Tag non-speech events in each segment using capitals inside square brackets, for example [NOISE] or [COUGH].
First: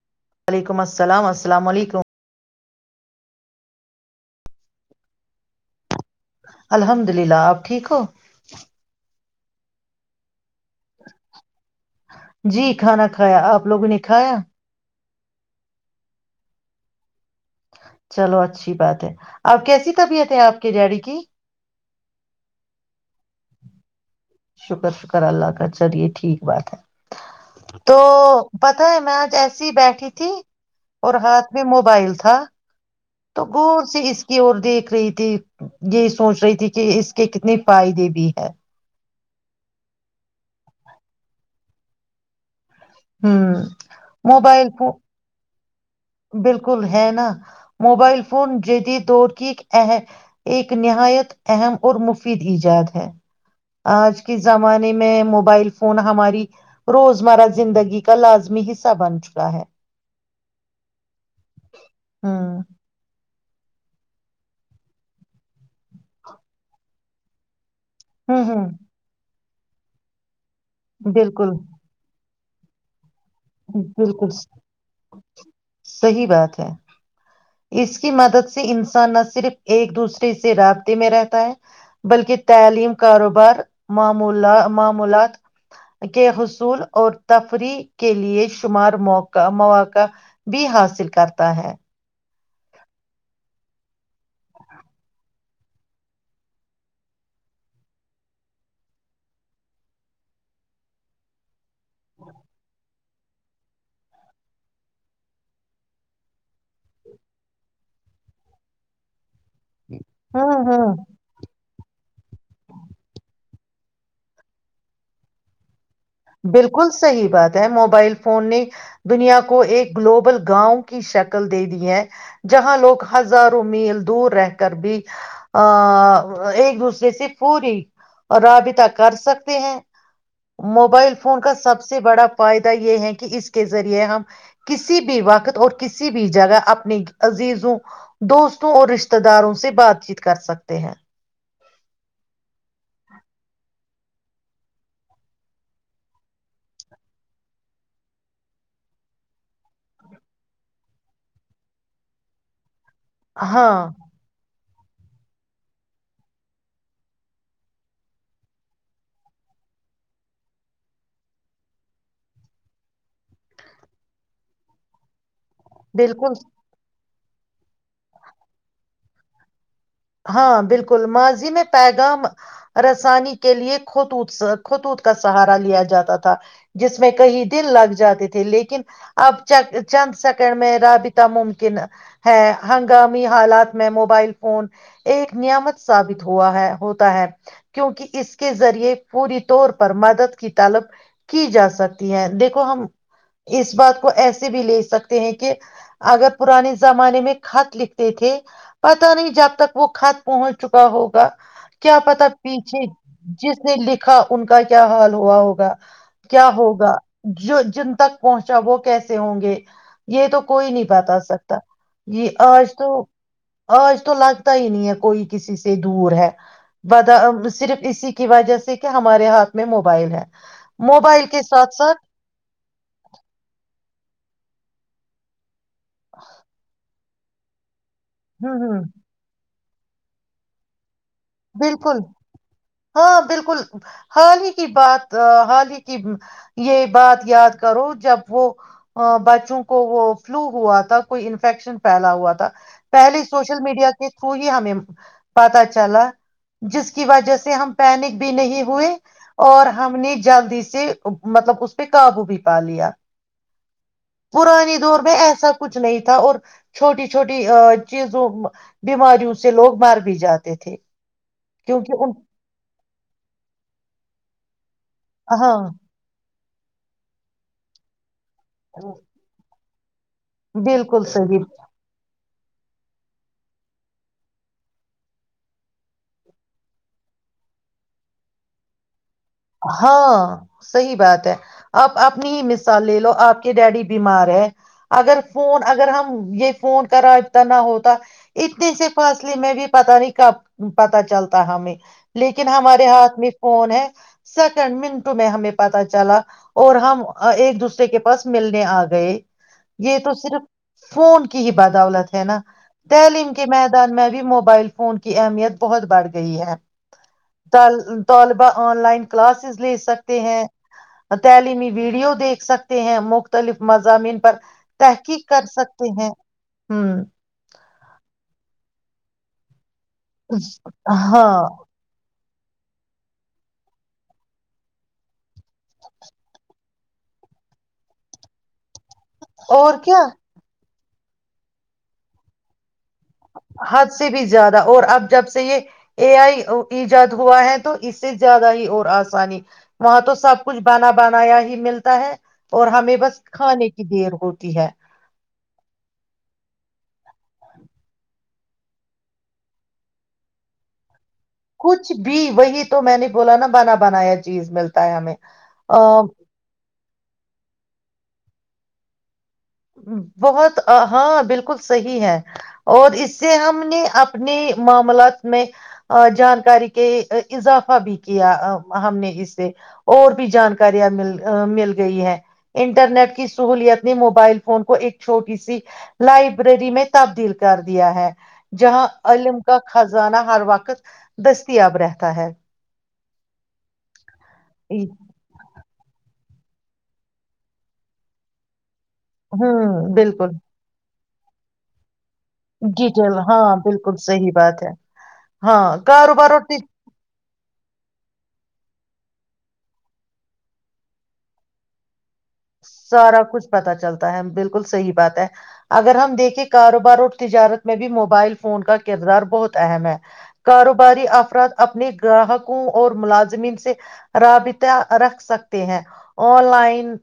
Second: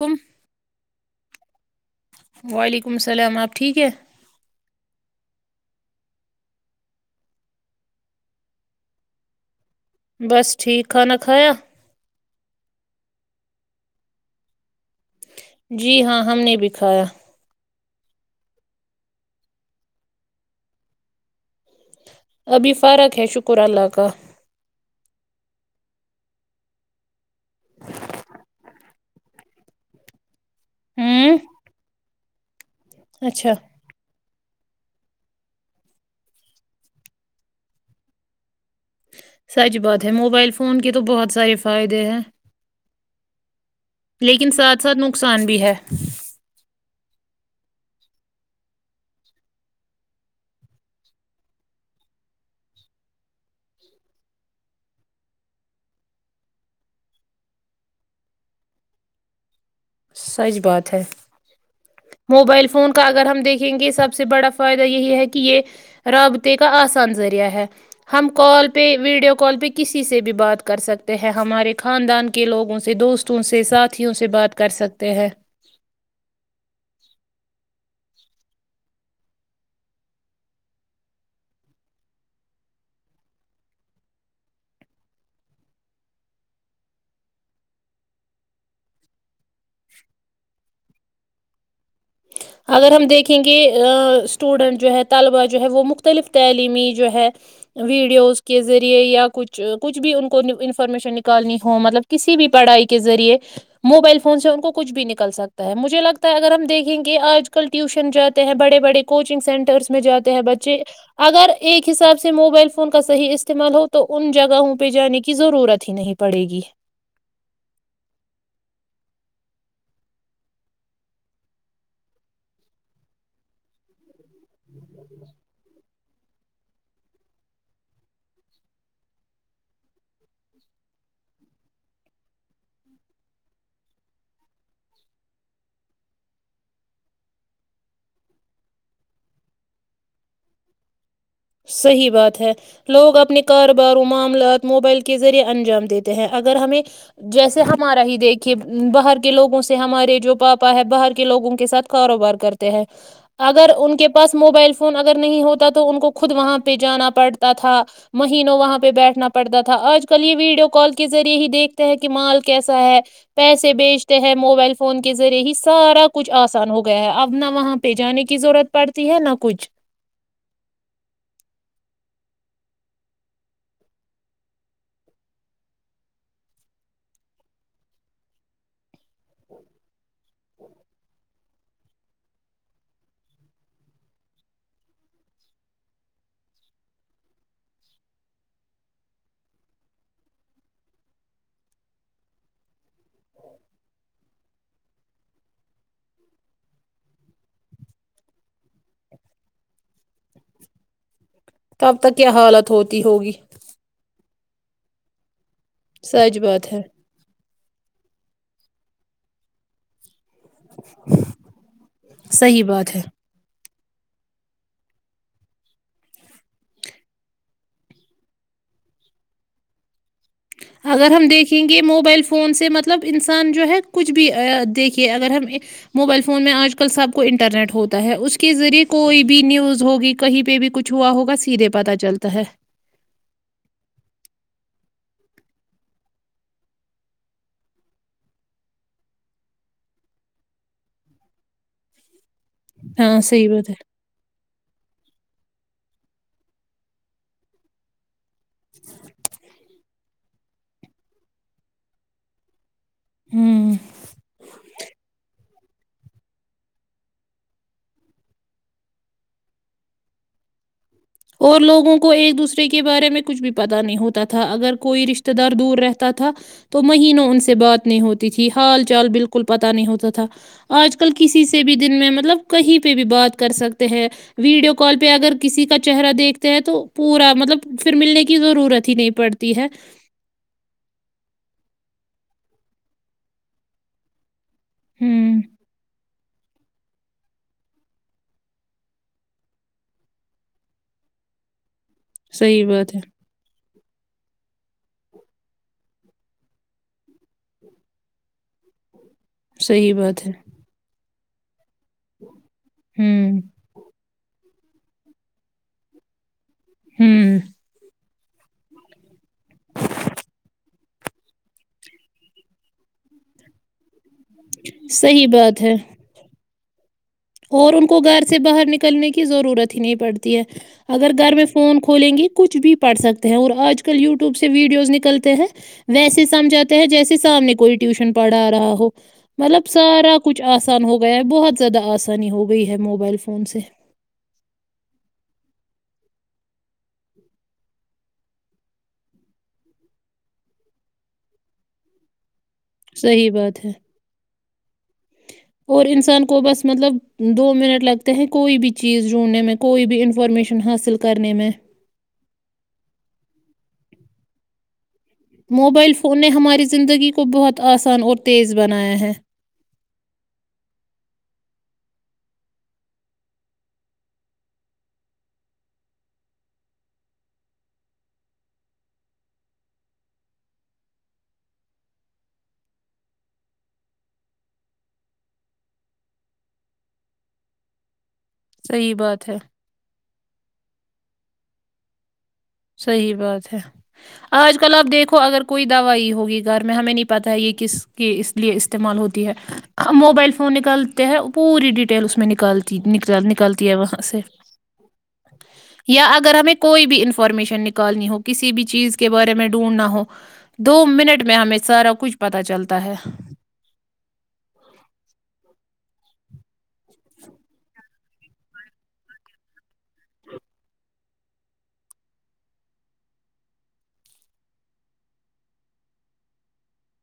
کم وعلیکم السلام السلام علیکم وعلیکم السلام آپ ٹھیک ہیں الحمد للہ آپ ٹھیک ہو بس [INAUDIBLE] ٹھیک کھانا کھایا جی کھانا کھایا آپ لوگوں نے کھایا جی ہاں ہم نے بکھایا [UNINTELLIGIBLE] چلو اچھی بات ہے آپ کیسی طبیعت ہے آپ کے ڈیڈی کی [INAUDIBLE] ابھی فارق ہے شکر اللہ کا [INAUDIBLE] شکر شکر اللہ کا چلے ٹھیک بات ہے [INAUDIBLE] تو پت ہے [INAUDIBLE] میں جیسی ہی بیٹھی تھی [INAUDIBLE] اور ہوں ہاتھ میں موبائل تھا [INAUDIBLE] ہاں [INAUDIBLE] تو اچھا گور چ اس [INAUDIBLE] کی اور دیکھ رہی تھی یہ سوچ رہی تھی کہ اس کے کتنے فائدے بھی ہے [INAUDIBLE] سچ بات ہے موبائل فون کے تو بہت سارے فائدے ہیں ہ [INAUDIBLE] لیکن موبائل ساتھ فون ساتھ نقصان بھی ہے [INAUDIBLE] بالکل ہے نا موبائل فون جید دور کی ایک نہایت اہم اور مفید ایجاد ہے آج کے زمانے میں موبائل فون ہماری روزمرہ زندگی کا لازمی حصہ بن چکا ہے [INAUDIBLE] سچ بات ہے [INAUDIBLE] ہوں موبائل فون کا اگر ہم دیکھ [INAUDIBLE] یں گے سب سے بڑا فائدہ یہی ہے کہ یہ رابطے کا آسان ذریعہ ہے [INAUDIBLE] ہم ہوں کال ہوں پے ویڈیو [INAUDIBLE] کال پہ کسی سے بھی بات [INAUDIBLE] کر سکتے ہیں بالکل ہمارے خاندان کے [INAUDIBLE] کے لوگوں سے دوست [INAUDIBLE] سے ساتھیوں سے بالکل بات کر سکتے ہیں صحیح بات ہے [INAUDIBLE] اس کی مدد سے انسان نہ صرف ایک دوسرے سے رابطے میں رہتا ہے بلکہ تعلیم کاروبار مع معمولات کے حصول اور تفریح [INAUDIBLE] کے لیے شمار موقع مواقع بھی حاصل کرتا ہے [INAUDIBLE] اگر ہم دیکھیں گے اسٹوڈینٹ جو ہے طلبا جو ہے وہ مختلف تعلیمی جو ہے ویڈیوز کے ذریعے یا کچھ کچھ بھی ان کو انفارمیشن نکالنی ہو مطلب کسی بھی پڑھائی کے ذریعے موبائل فون سے ان کو کچھ بھی نکل سکتا ہے مجھے لگتا ہے اگر ہم دیکھ [INAUDIBLE] کہ آج کل ٹیوشن جاتے ہیں بڑے بڑے کوچ چنگ سینٹرس میں جاتے ہیں ہوں بچے ہوں اگر ایک حساب سے موبائل فون کا صحیح استعمال ہو تو ان جگہوں پہ جانے کی ضرورت ہی نہیں پڑے گی بالکل صحیح بات ہے موبائل فون نے دنیا کو ایک گلوبل گاؤں کی شکل دے دی ہے جہاں لوگ ہزاروں میل دور رہ کر بھی آ [INAUDIBLE] ایک دوسرے سے پوری رابطہ کر سکتے ہیں موبائل فون کا سب سے بڑا فائدہ یہ ہے کہ اس کے ذریعے ہم کسی بھی وقت اور کسی بھی جگہ اپنی عزیزوں دوستوں اور رشتتے داروں سے بات چیت کر سکتے ہیں صحی بات ہے لگ اپنے گھر بارو معاملات موبائل کے ذریعے انجام دیتے ہیں اگر ہمیں جیسے ہمارا ہی دیکھیے باہر کے لوگوں سے ہمارے جو پاپا ہے باہر کے لوگوں کے ساتھ کاروبار کرتے ہیں [UNINTELLIGIBLE] اگر ہاں نہیں ہوتا تو ان کو خود وہاں پہ جانا پڑتا تھا مہینوں وہاں پہ بیٹھنا پڑتا تھا آج کل یہ ویڈیو کال کے ذریعے ہی دیکھتے ہیں کہ مال کیسا ہے پیسے بیچتے ہیں موبائل فون کے ذریعے ہی سارا کچھ بالکل آسان ہو گیا ہے آپ نہ وہاں پہ جانے کی ضرورت پڑتی ہے نہ کچھ ہاں بالکل ماضی میں پیغام رسانی کے لیے خطوط خطوط کا سہارا لیا جاتا تھا جس میں کئی دن لگ جاتے تھے لیکن اب چند سیکنڈ میں رابطہ ممکن ہے ہنگامی حالات میں موبائل فون ایک نیامت ثابت ہوا ہے ہوتا ہے کیونکہ اس کے ذریعے پوری طور پر مدد کی تالب کی جا سکتی ہے دیکھو ہم اس بات کو ایسا سے بھی لے سکتے ہیں کہ اگر پرانے زمانے میں خط لکھ تھے پتا نہیں جب تک وہ خط پہنچ چکا ہوگا تب کیا تک پتا حالت پیچھے ہوتی ہوگی جس نے لکھا ان کا کیا حال ہوا ہوگا ا سچ کیا بات ہے ہوگا جو جن تک پہنچ چب وہ کیسے ہوں گے یہ تو کوئی نہیں بتا سکتا یہ صحیح آج تو بات ہے اور اس تو لگ ہی نہیں ہے کوئی کسی سے دور ہے ب صرف اسی کی وجہ سے کہ ہمارے ہاتھ میں موبائل ہے اگر موبائل ہم کے دیکھیں ساتھ گے ساتھ موبائل فون سے مطلب انسان جو ہے کچھ بھی دیکھیے اگر ہم موبائل فون میں آج کل سب انٹرنیٹ ہوتا ہے اس ہ کے ہ ذریعے کوئی بھی نیوز ہوگی کہیں پہ بھی کچھ ہوا ہوگا سیدھے پتہ بالکل چلتا ہے ہاں بالکل حال ہی کی بات حال ہی کی یہ بات یاد کرو جب وہ بچوں کو وہ فلو ہوا تھا کوئی انفیکشن پھیلا ہوا تھا ہاں پہلے صحیح سوشل بات ہے میڈیا کے تھرو ہی ہمیں پتا چ ال جس کی وجہ سے ہم پینک بھی نہیں ہوئی اور ہم ن ج جلدی سے مطلب اس پہ قابو بھی پا لیا ہوں پرانی دور میں ایسا کچھ نہیں تھا اور چھوٹی چھوٹی چیزوں بیماریوں سے لوگ مر بھی جاتے تھے اور لوگوں کیونکہ کو ان ایک دوسرے کے بارے میں کچھ بھی پتا نہیں ہوتا [UNINTELLIGIBLE] کوئی رشتے دار ہاں دور رہتا تھا تو مہینوں ان سے بات نہیں ہوتی تھی حال چال بالکل پتا نہیں ہوتا تھا آج بالکل کل کسی صحیح سے بھی دن میں مطلب کہیں پہ بھی بات کر سکتے ہیں ویڈیو کال پہ اگر کسی کا چہرہ دیکھتے ہیں تو پورا مطلب پھر ملنے کی ضرورت ہی نہیں پڑتی ہے ہاں صحی بات ہے آپ آپ نے ہی مس صا لے لو آ کے ڈیڈی بیمار ہے اگر ہوں فون اگر ہم یہ فون کرابتہ نہ ہوتا اتنے سے فاصلے میں بھی پتا نہیں کب پتا چلتا ہمیں لیکن صحیح ہمارے بات ہے ہاتھ میں فون ہے سیکنڈ منٹوں میں ہمیں پتہ چلا اور ہم ایک دوسرے کے پاس ملنے آ گئے صحیح یہ تو بات ہے صرف فون کی ہی بدولت ہے نا تعلیم ہوں کے میدان میں بھی موبائل فون کی اہمیت بہت بڑھ گئی ہے ہوں ال طالبہ آن لائن لے سکتے ہیں تعلیمی ویڈیو دیکھ سکتے ہیں مختلف م زمین پر تحقیق صحیح کر بات ہے سکتے ہیں ہوں اور ان کو گھر سے باہر نکلنے کی ضرورت ہے نہیں پڑتی ہے اگر گھر ہاں میں فون کھولیں گی تو کچھ بھی پڑھ سکتے ہیں اور آج کل یوٹیوب سے ویڈیوز نکلتے ہیں ویسے سمجھاتے ہیں جیسے سامنے کوئی ٹیوشن پڑھا رہا ہو مطلب اور کیا سارا کچھ آس ہو گیا ہے بہت زیادہ آسان آانی ہو گئی ہے حد سے بھی زیادہ اور اب جب سے یہ اے آئی ایجاد ہوا ہے تو اس سے زیادہ ہی اور آسانی وہاں تو سب کچھ بناا بنایا ہی ملتا ہے اور ہمیں بس صحیح بات کھانے ہے کی دیر ہوتی ہے [UNINTELLIGIBLE] اور انسان کو بس مطلب دو منٹ لگتے ہیں کوئی بھی چیز جوڑنے میں کوئی بھی انفارمیشن حاصل کرنے میں کچھ بھی وہی تو میں نے نہیں بولا نا بنا بنا یہ چیز ملتا ہے ہمیں موبائل فون نے ہماری زندگی کو بہت آسان اور تیز بنایا ہے بہت ہاں بالکل صحیح ہے اور اس سے ہم نے اپنے معاملات میں جانکاری کے اضافہ بھی کیا ہم نے اس سے اور بھی جانکاریاں مل مل گئی ہے انٹرنیٹ کی سہولت نے موبائل فون کو ایک چھوٹی سی لائبریری میں تبدیل کر دیا ہے جہاں صحیح بات ہے علم کا خزانہ ہر وقت دستیاب رہتا ہے صحی بات ہے آج کل آپ دیکھو اگر کوئی دوائی ہوگی گار میں ہمیں نہیں پتا ہے یہ کس کے اس لیے استعمال ہوتی ہے ہوں بالکل موبائل فون نکل ہے پوری ٹی اس میں نکالتی نک ڈیٹیل ہاں نکالتی ہے بالکل وہاں سے صحیح بات ہے ہاں یا کاروبار اگر اور ہمیں کوئی بھی ان شن نکالنی ہو کسی بھی چیز کے بارے میں ڈھونڈنا ہو دو منٹ میں ہمیں سارا کچھ پتا چلتا ہے سارا کچھ پتا چلتا ہے بالکل صحیح بات ہے اگر ہم دیکھے کاروبار اور تجارت میں بھی موبائل فون کا کردار بہت اہم ہے کاروباری افراد اپنے گراہکوں اور ملازمین سے رابطہ رکھ سکتے ہیں آن لائن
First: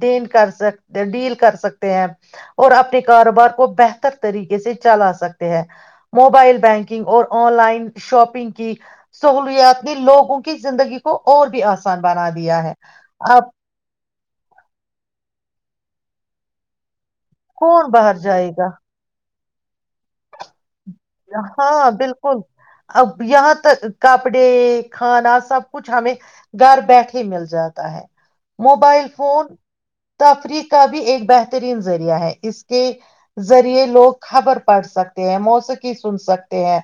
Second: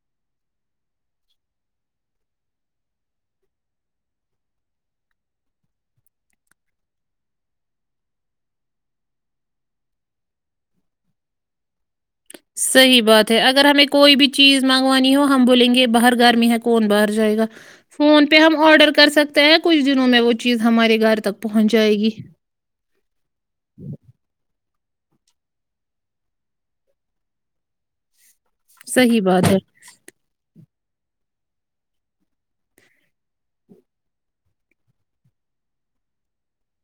دین کر سک ڈیل کر سکتے ہیں اور اپنے کاروبار کو بہتر طریقے سے چلا سکتے ہیں موبائل بینکنگ اور آن لائن شاپنگ کی سہولیات نے لوگوں کی زندگی کو اور بھی آ س بنا دیا ہے صحیح بات ہے اب اگر ہمیں کوئی بھی چیز منگوانی ہو ہم بولیں گے باہر گرمی ہے کون باہر جائے گا کون باہر فون پہ جائے ہم گا آرڈر کر سکتے ت [UNINTELLIGIBLE] ہاں جائے گی بالکل اب یہاں تک کپڑے کھانا سب کچھ ہمیں گھر بیٹھے مل جاتا ہے موبائل صحیح فون بات ہے تفریق کا بھی ایک بہترین ذریعہ ہے اس کے ذریعے لوگ خبر پڑھ سکتے ہیں موسیقی سن سکتے ہیں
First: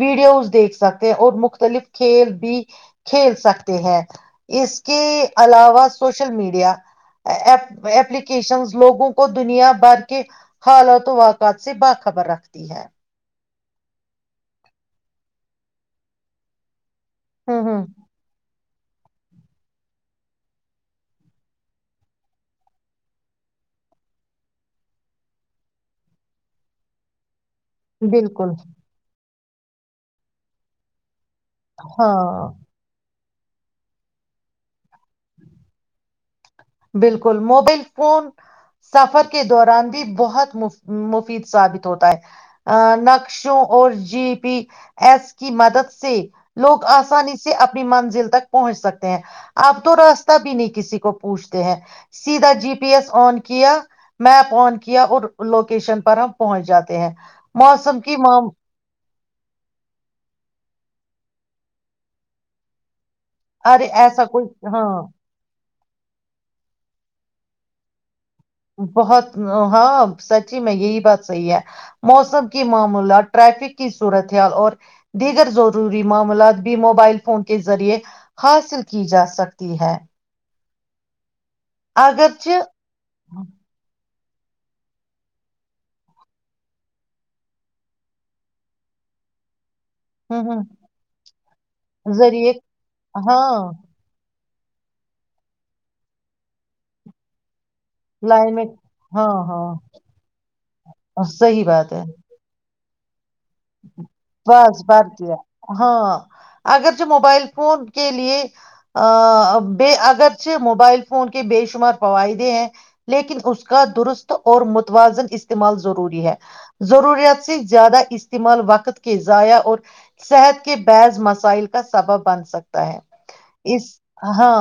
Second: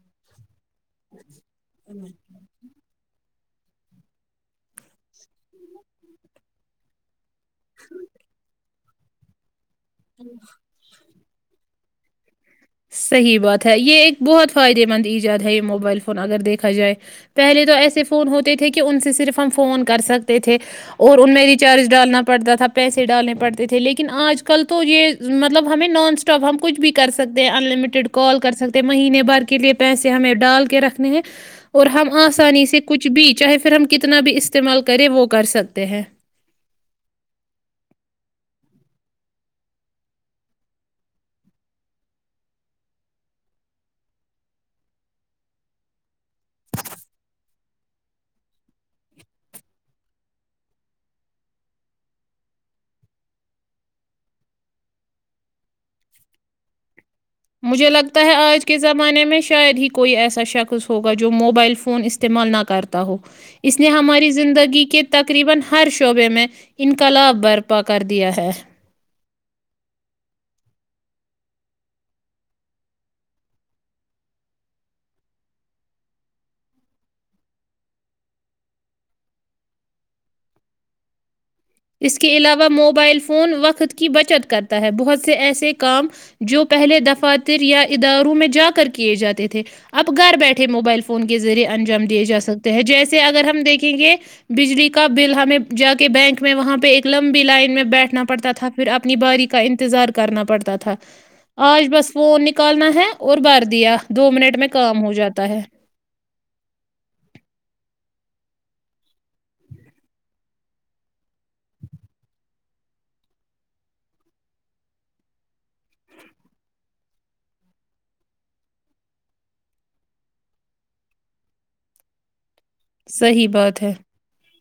ویڈیوز دیکھ سکتے ہیں اور مختلف کھیل بھی کھیل سکتے ہیں اس کے علاوہ سوشل میڈیا پ ایپلیکیشنز لوگوں کو دنیا بر کے خالا تو وا پچ سے باک خبر رکھ صحیح بات تھا یہ ایک بہت فائدے مند ایجاد ہے یہ موبائل فون اگر دیکھا جائے ہوں پہلے تو ہوں ایسے فون ہوتے تھے کہ ان سے صرف ہم فون کر سکتے تھے اور ان میں ریچارج ڈالنا پڑتا تھا پیسے ڈالنے پڑتے تھے لیکن آج کل تو یہ مطلب ہمیں نان اسٹاپ ہم کچھ بھی کر سکتے ان لمٹڈ کال بالکل کر سکتے مہینے بھر کے لیے پیسے ہمیں ڈال کے رکھنے ہیں اور ہم ہاں آسانی سے کچھ بیچ چاہے پھر ہم کتنا بھی استعمال کریں وہ کر سکتے ہیں بالکل موبائل فون سفر کے دوران بھی بہت مفید ثابت ہوتا ہے نقشوں اور جی پی ایس کی مدد سے لوگ آسانی سے اپنی منزل تک پہنچ سکتے ہیں اب تو راستہ بھی نہیں کسی کو پوچھتے ہیں سیدھا جی پی ایس آن کیا میپ آن کیا اور لوکیشن پر ہم پہنچ جاتے ہیں مجھے موسم کی لگتا ہے مام آج کے زمانے میں شاید ہی کوئی ایسا شخص ہوگا جو موبائل فون استعمال نہ کرتا اس ارے لیے ایسا ہماری کوئی زندگی ہاں کے تقریبا ہر شعبے میں انقلاب برپا کر د بہت ہاں سچی میں یہی بات صحیح ہے موسم کی معامولات ٹریفک کی صورت حال اور دیگر ضروری معاملات بھی موبائل فون کے ذریعے حاصل کی جا سکتی ہے اس کے اگرچہ علاوہ موبائل فون وقت کے کی بچت کرتا ہے بہت سے ایسے کام جو پہلے دفاتر یا اداروں میں جا کر کیے جاتے تھے اب گھر ہوں ہوں بیٹھے موبائل فون کے ذریعے انجام دیے جا ذریعے سکتے ہیں جیسے اگر ہم ہاں دیکھیں گے بجلی کا بل ہمیں جا کے بینک میں وہاںہ ایک لمبی لائن میں بیٹھنا پڑتا لائن میں تھا پھر اپنی ہاں باری کا ہاں انتظار کرنا پڑتا تھا صحیح آج بات ہے بس فون نکل کرنا ہے اور بھر دیا دو منٹ میں بس کام بر ہو دیا جاتا ہے ہاں اگر چ موبائل فون کے لی بے اگرچہ موبائل فون کے بے شمار فوائدے ہیں لیکن اس کا درست اور متوازن استعمال ضروری ہے ضروریات سے زیادہ استعمال وقت کے ضائع اور صحت کے بحض مسائل کا سبب بن سکتا ہے صحیح بات اس ہے ہاں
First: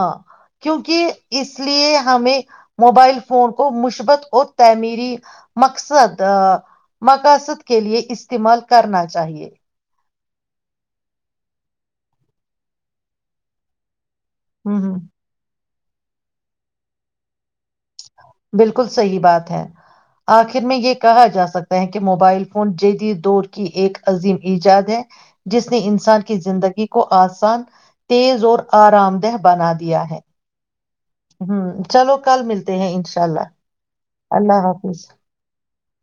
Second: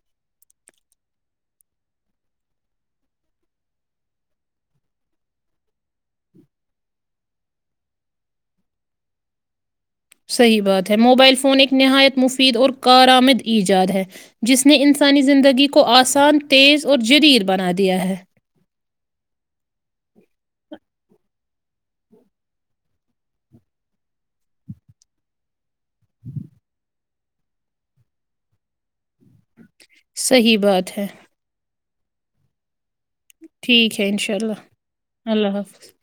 کیونکہ اس لیے ہمیں موبائل فون کو مثبت اور تعمیری مقصد مقاصد کے لیے استعمال کرنا چاہیے [UNINTELLIGIBLE] صحیح بات ہے موبائل فون ایک نہایت مفید اور کارآمد ایجاد ہے جس نے ہوں ہوں انسانی زندگی کو کو آسان تیز اور جرییر بنا دیا ہے بالکل صحی بات ہے آخر میں یہ کہا جا سکتا ہے کہ موبائل فون جید دور کی ایک عظیم ایجاد ہے جس نے انسان کی زندگی کو آسان تیز اور آرام دہ بنا دیا ہے صحیح بات ہے [UNINTELLIGIBLE] ہاں [UNINTELLIGIBLE] چلو کل ملتے ہیں ان ٹھیک ہے انشاء اللہ اللہ حافظ